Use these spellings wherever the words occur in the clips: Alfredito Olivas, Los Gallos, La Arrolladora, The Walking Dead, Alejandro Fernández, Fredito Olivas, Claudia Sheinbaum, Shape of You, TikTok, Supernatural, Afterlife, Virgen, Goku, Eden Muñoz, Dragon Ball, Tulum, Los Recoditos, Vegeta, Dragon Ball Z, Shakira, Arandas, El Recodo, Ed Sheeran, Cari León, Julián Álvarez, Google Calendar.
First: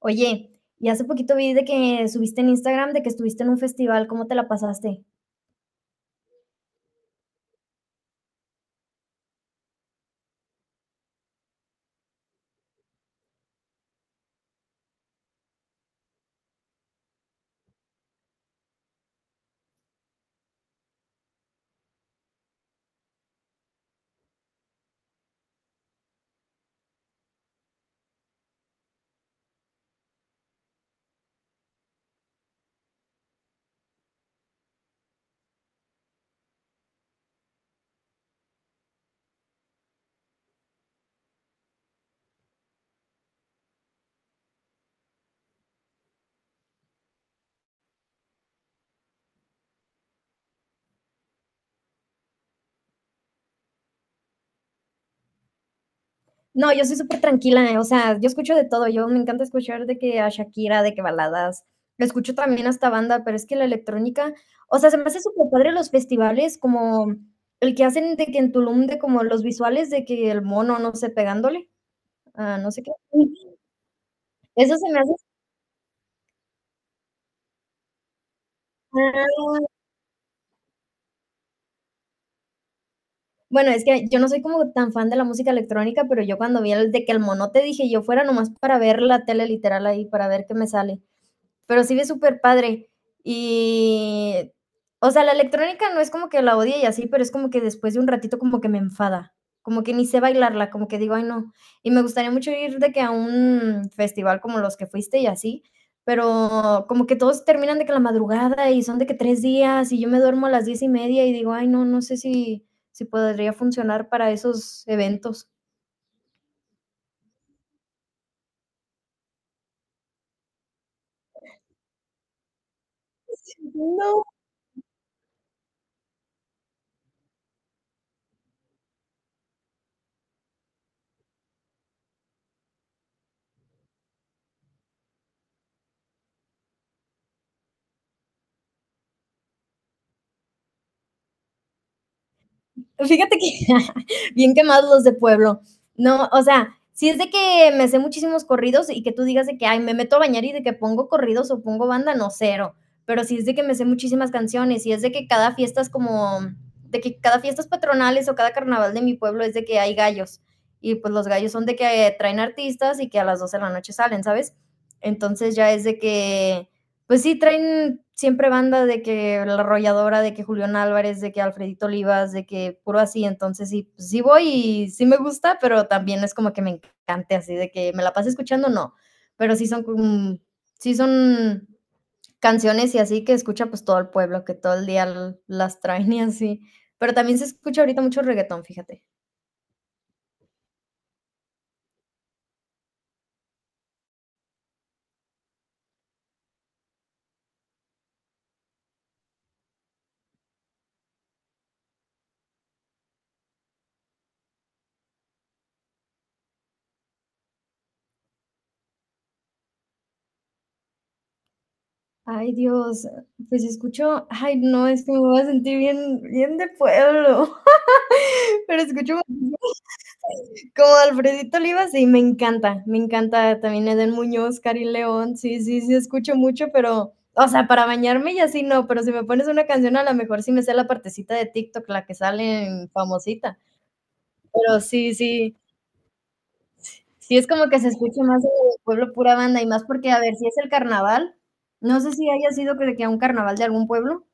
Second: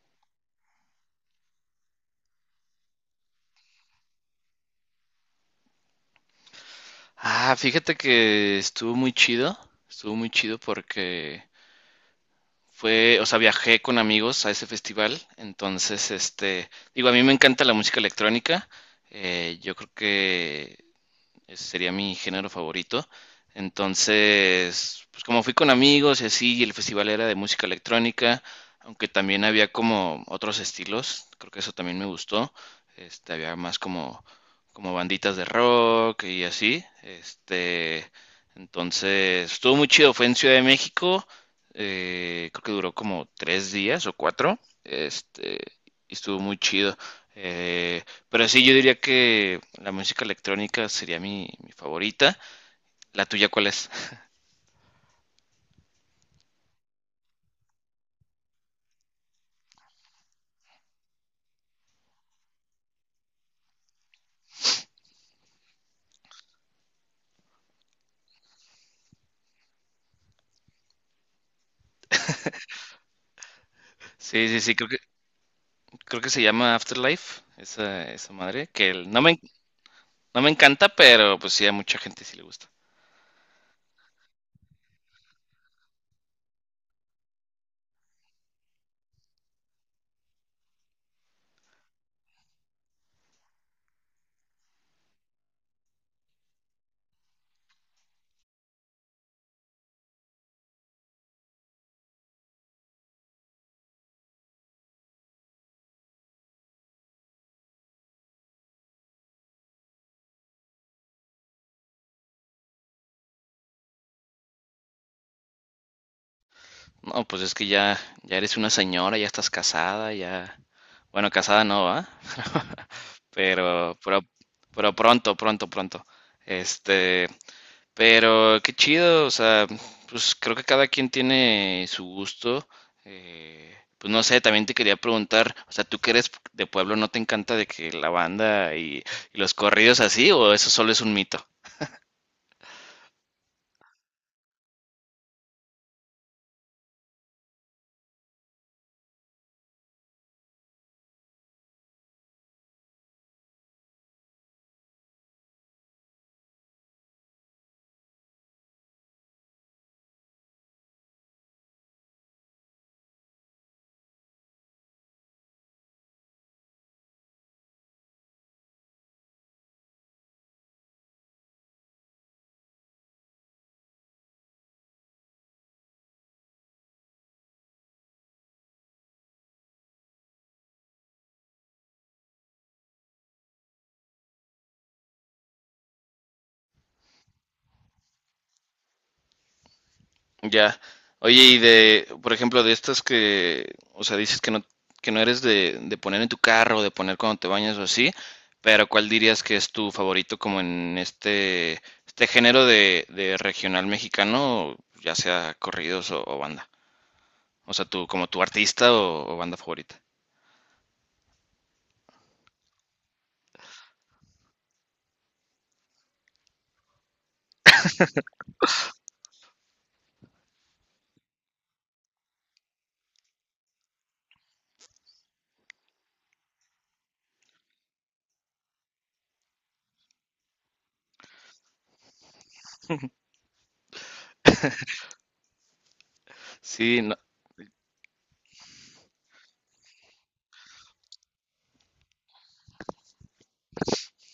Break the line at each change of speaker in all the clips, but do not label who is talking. Oye, y hace poquito vi de que subiste en Instagram de que estuviste en un festival, ¿cómo te la pasaste?
Ah, fíjate que estuvo muy chido porque fue, o sea, viajé con amigos a ese festival, entonces, digo, a mí me encanta la música electrónica, yo creo que ese sería mi género favorito. Entonces, pues como fui con amigos y así, y el festival era de música electrónica, aunque también había como otros estilos, creo que eso también me gustó. Había más como, como banditas de rock y así. Entonces, estuvo muy chido, fue en Ciudad de México, creo que duró como 3 días o 4. Este, y estuvo muy chido. Eh, pero sí, yo diría que la música electrónica sería mi favorita. ¿La tuya cuál es?
No, yo soy súper tranquila, o sea, yo escucho de todo, yo me encanta escuchar de que a Shakira, de que baladas, escucho también hasta banda, pero es que la electrónica, o sea, se me hace súper padre los festivales, como el que hacen de que en Tulum, de como los visuales de que el mono, no sé, pegándole, ah, no sé qué.
Sí, sí, sí,
Eso se me
creo que se llama Afterlife, esa madre,
hace.
no me encanta, pero pues sí, a mucha gente sí le gusta.
Bueno, es que yo no soy como tan fan de la música electrónica, pero yo cuando vi el de que el monote dije yo fuera nomás para ver la tele literal ahí, para ver qué me sale, pero sí es súper padre. Y, o sea, la electrónica no es como que la odie y así, pero es como que después de un ratito como que me enfada, como que ni sé bailarla, como que digo, ay no. Y me gustaría mucho ir de que a un festival como los que fuiste y así, pero como que todos terminan de que la madrugada y son de que 3 días y yo me duermo a las 10:30 y digo, ay no, no sé si podría funcionar para esos eventos.
No, pues es que ya, ya eres una señora, ya estás casada, ya... Bueno, casada no, ¿va? Pero,
No,
pero, pero pronto, pronto. Este, pero qué chido, o sea, pues creo que cada quien tiene su gusto. Pues no sé, también te quería preguntar, o sea, ¿tú que eres de pueblo no te encanta de que la banda y los corridos así o eso solo es un mito?
fíjate que bien quemados los de pueblo. No, o sea, si es de que me sé muchísimos corridos y que tú digas de que, ay, me meto a bañar y de que pongo corridos o pongo banda, no, cero. Pero si es de que me sé muchísimas canciones y es de que cada fiesta es como, de que cada fiestas patronales o cada carnaval de mi pueblo es de que hay gallos. Y pues los gallos son de que traen artistas y que a las 12 de la noche salen, ¿sabes? Entonces ya es de que pues sí, traen siempre banda de que La Arrolladora, de que Julián Álvarez, de que Alfredito Olivas, de que puro así, entonces sí, pues sí voy y sí me gusta, pero también no es como que me encante así de que me la pase escuchando, no, pero sí son canciones y así que escucha pues todo el pueblo, que todo el día las traen y así, pero también se escucha ahorita mucho reggaetón, fíjate.
Ya. Oye, por ejemplo, o sea, dices que no eres de poner en tu carro, de poner cuando te bañas o así, pero ¿cuál dirías que es tu favorito como en este género de regional mexicano, ya sea corridos o banda? O sea, tu, como tu artista o banda favorita.
Ay, Dios, pues escucho, ay, no, es que me voy a sentir bien, bien de pueblo, pero escucho como Alfredito Olivas, sí, me encanta también Eden Muñoz, Cari León, sí, sí, sí, escucho mucho, pero, o sea, para bañarme y así no, pero si me pones una canción a lo mejor sí me sé la partecita de TikTok, la que sale en famosita, pero sí, sí,
Sí,
sí es como que se escucha más de pueblo pura banda y más porque, a ver, si es el carnaval, no sé si haya sido que de que a un carnaval de algún pueblo.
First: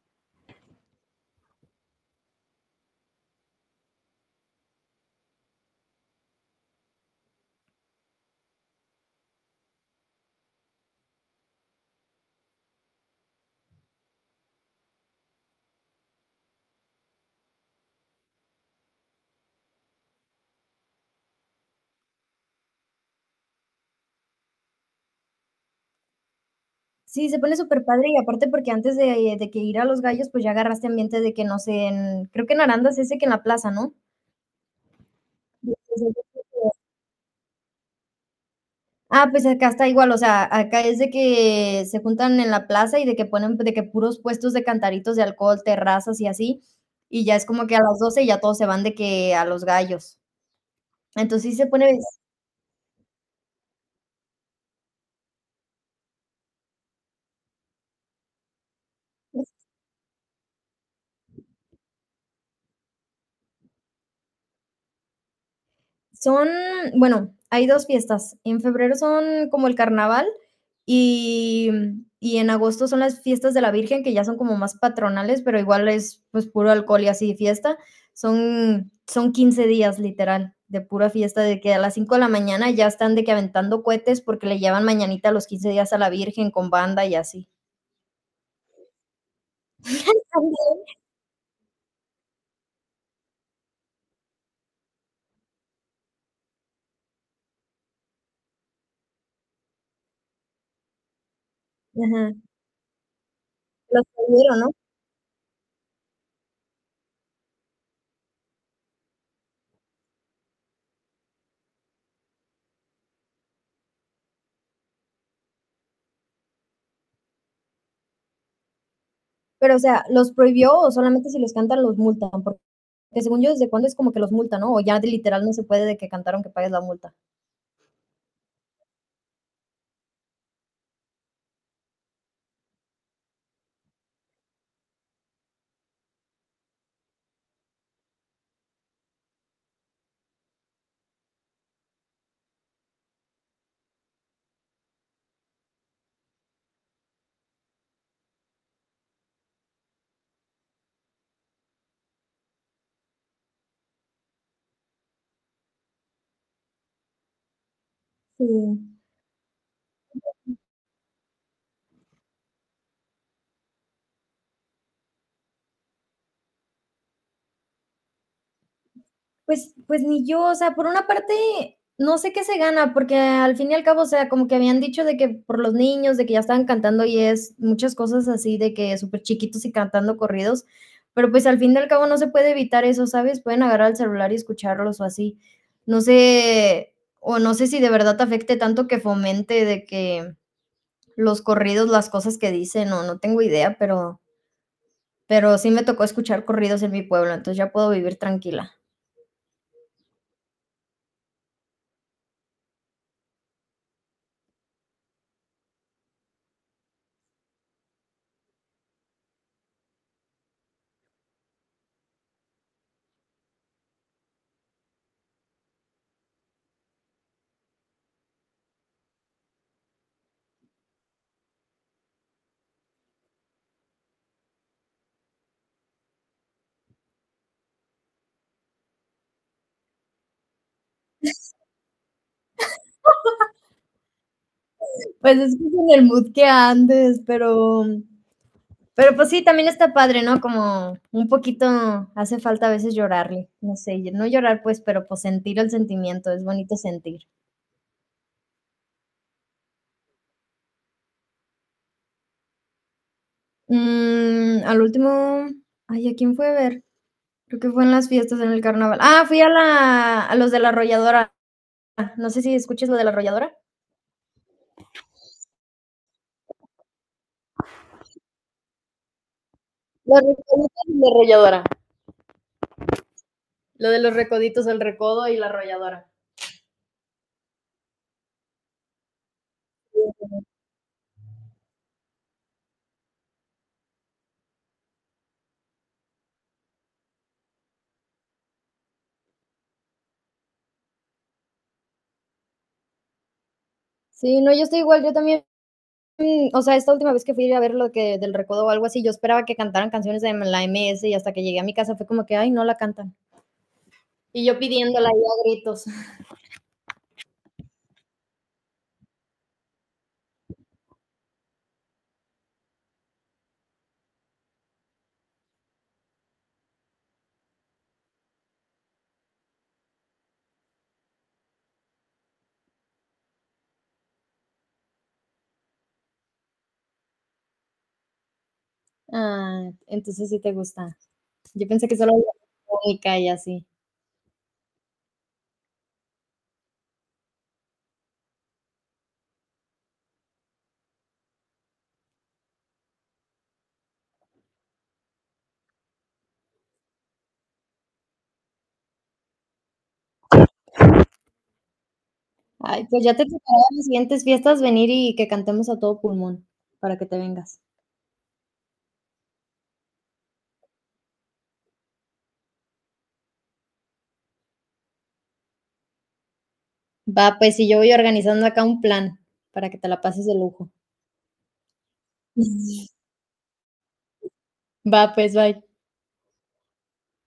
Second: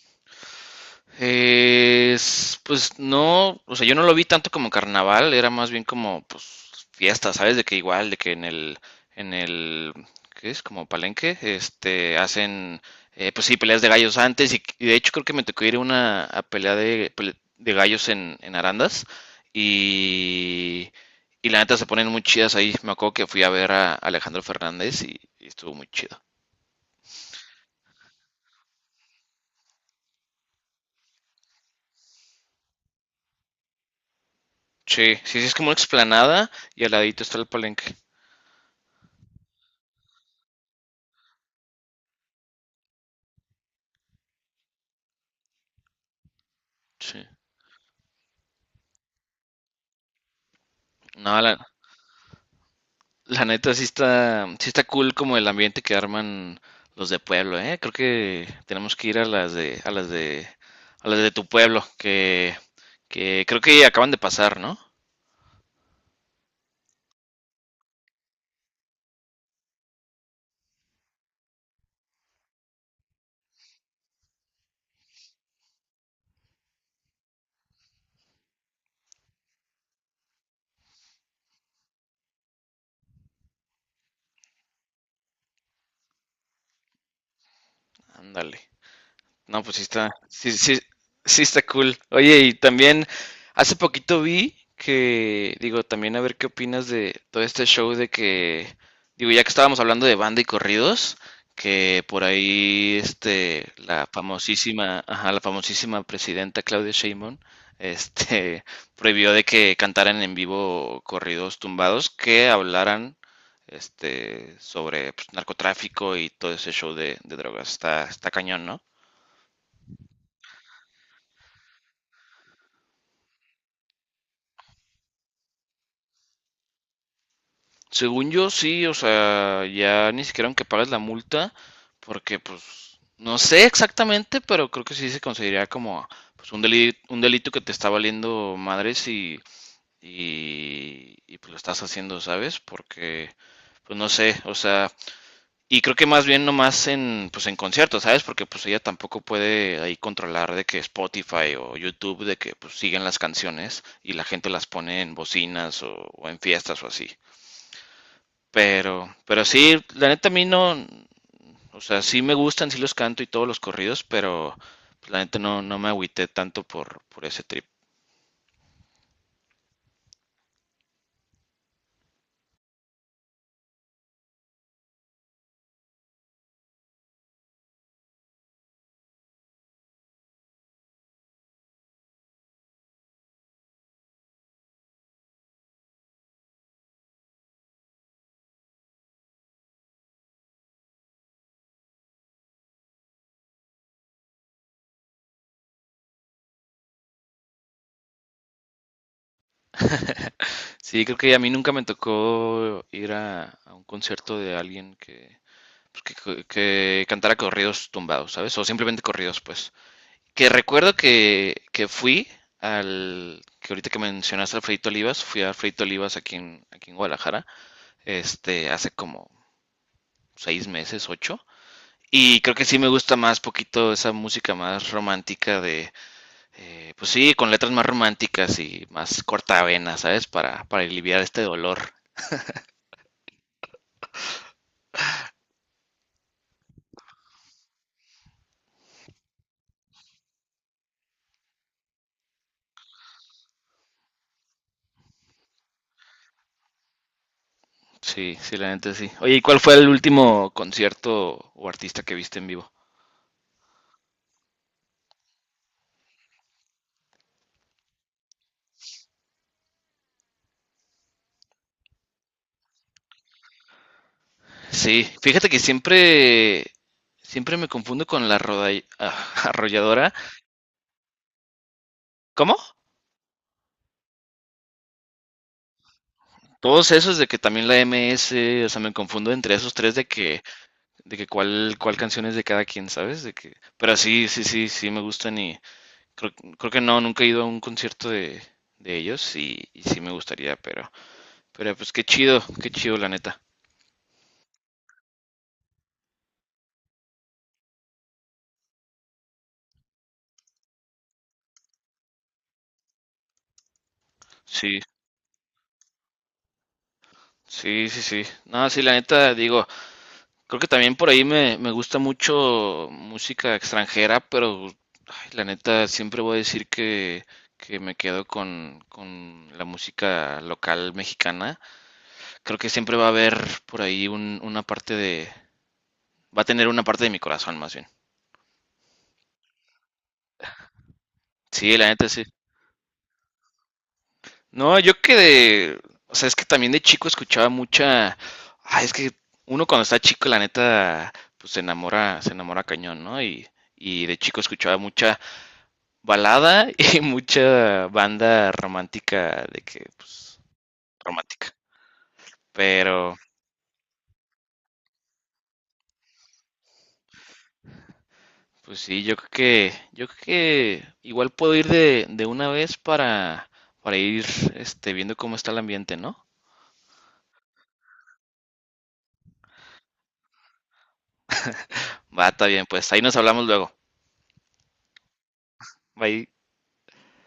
es, pues no, o sea, yo no lo vi tanto como carnaval, era más bien como pues fiesta, ¿sabes? De que igual, de que en el, ¿qué es? Como palenque, este, hacen, pues sí, peleas de gallos antes y de hecho creo que me tocó ir a una a de gallos en Arandas y, y la neta se ponen muy chidas ahí. Me acuerdo que fui a ver a Alejandro Fernández y estuvo muy chido.
Sí, se pone súper padre y aparte porque antes de que ir a Los Gallos, pues ya agarraste ambiente de que no sé, creo que en Arandas ese que en la plaza, ¿no?
Sí, sí, sí, es como una explanada y al ladito está el palenque.
Ah, pues acá está igual, o sea, acá es de que se juntan en la plaza y de que ponen de que puros puestos de cantaritos de alcohol, terrazas y así, y
Sí.
ya es como que a las 12 ya todos se van de que a los gallos.
No,
Entonces
la,
sí se pone.
La neta sí está cool como el ambiente que arman los de pueblo, ¿eh? Creo que tenemos que ir a a las de tu pueblo, que creo que acaban de pasar, ¿no?
Son, bueno, hay dos fiestas. En febrero son como el carnaval y, y en agosto son las fiestas de la Virgen, que ya son como más patronales, pero igual es pues puro alcohol y así fiesta. Son 15 días literal de pura fiesta, de que a las 5 de la mañana ya están de que aventando cohetes porque le llevan mañanita los 15 días a la Virgen con banda y así.
Ándale. No, pues sí está, sí, sí, sí está cool. Oye, y también hace poquito vi que, digo, también a ver qué opinas de todo este show de que, digo, ya que estábamos hablando de banda y corridos, que por
Ajá,
ahí, este,
los
la
prohibieron, ¿no?
famosísima, ajá, la famosísima presidenta Claudia Sheinbaum, este, prohibió de que cantaran en vivo corridos tumbados que hablaran, este, sobre pues, narcotráfico y todo ese show de drogas. Está, está cañón, ¿no?
Pero, o sea, ¿los prohibió o solamente si los cantan los multan? Porque que según yo, ¿desde cuándo es como que los multa, no? O ya de literal no se puede de que cantaron que pagues la multa.
Según yo, sí, o sea, ya ni siquiera aunque pagues la multa, porque pues no sé exactamente, pero creo que sí se consideraría como pues, un delito que te está valiendo madres pues lo estás haciendo, ¿sabes? Porque, pues no sé, o sea, y creo que más bien nomás pues en conciertos, ¿sabes? Porque pues ella tampoco puede ahí controlar de que Spotify o YouTube, de que pues siguen las canciones y la gente las pone en bocinas o en fiestas o así.
Sí.
Pero sí, la neta a mí no, o sea, sí me gustan, sí los canto y todos los corridos, pero pues, la neta no, no me agüité tanto por ese trip.
Pues, pues ni yo, o sea, por una parte, no sé qué se gana, porque al fin y al cabo, o sea, como que habían dicho de que por los niños, de que ya estaban cantando y es muchas cosas así, de que súper chiquitos y cantando corridos, pero pues al fin y al cabo no se puede evitar eso, ¿sabes? Pueden agarrar el celular y escucharlos o así. No sé, o no sé si de verdad te afecte tanto que fomente de que los corridos, las cosas que dicen, o no tengo idea, pero sí me tocó escuchar corridos en mi pueblo, entonces ya puedo vivir tranquila.
Sí, creo que a mí nunca me tocó ir a un concierto de alguien que, pues, que cantara corridos tumbados, ¿sabes? O simplemente corridos, pues. Que fui al, que ahorita que mencionaste al Fredito Olivas, fui a Fredito Olivas aquí en, aquí en Guadalajara, este, hace como 6 meses, 8. Y creo que sí me gusta más poquito esa música más romántica de, pues sí, con letras más románticas y más cortavenas, ¿sabes? Para aliviar este dolor.
Pues es que es en el mood que andes, pero pues sí, también está padre, ¿no? Como un poquito hace falta a veces llorarle, no sé, y no llorar pues, pero pues sentir el sentimiento, es bonito sentir.
Sí, sí, la neta sí. Oye, ¿y cuál fue el último concierto o artista que viste en vivo?
Mm, al último, ay, ¿a quién fue a ver? Creo que fue en las fiestas, en el carnaval. Ah, a los de la arrolladora. No sé si escuches lo de la arrolladora.
Sí, fíjate que siempre, siempre me confundo con arrolladora.
Los recoditos y la arrolladora.
¿Cómo?
Lo de los recoditos, el recodo y la arrolladora.
Todos esos de que también la MS o sea, me confundo entre esos tres de que cuál, cuál canción es de cada quien, ¿sabes? De que, pero sí, sí, sí, sí me gustan y, Creo, creo que no, nunca he ido a un concierto de ellos y sí me gustaría, pero pues qué chido la neta.
Sí, no, yo estoy igual, yo también, o sea, esta última vez que fui a ver lo que del recodo o algo así, yo esperaba que cantaran canciones de la MS y hasta que llegué a mi casa fue como que, ay, no la cantan. Y yo
Sí,
pidiéndola ahí a gritos.
sí, sí, sí. No, sí, la neta, digo, creo que también por ahí me gusta mucho música extranjera, pero ay, la neta siempre voy a decir que me quedo con la música local mexicana. Creo que siempre va a haber por ahí una parte de, va a tener una parte de mi corazón más bien.
Ah, entonces sí te gusta. Yo
Sí, la
pensé que
neta
solo
sí.
la música y así.
No, yo que de, o sea, es que también de chico escuchaba mucha, ay, es que uno cuando está chico, la neta, pues se enamora cañón, ¿no? Y de chico escuchaba mucha balada y mucha banda romántica, de que, pues, romántica.
Ay, pues ya
Pero,
te tocará en las siguientes fiestas venir y que cantemos a todo pulmón para que te vengas.
pues sí, yo creo que igual puedo ir de una vez para ir, este, viendo cómo está el ambiente, ¿no?
Va, pues, y yo voy organizando acá un plan para que te la pases de lujo.
Va, está bien, pues ahí nos hablamos luego.
Va, pues, bye.
Bye.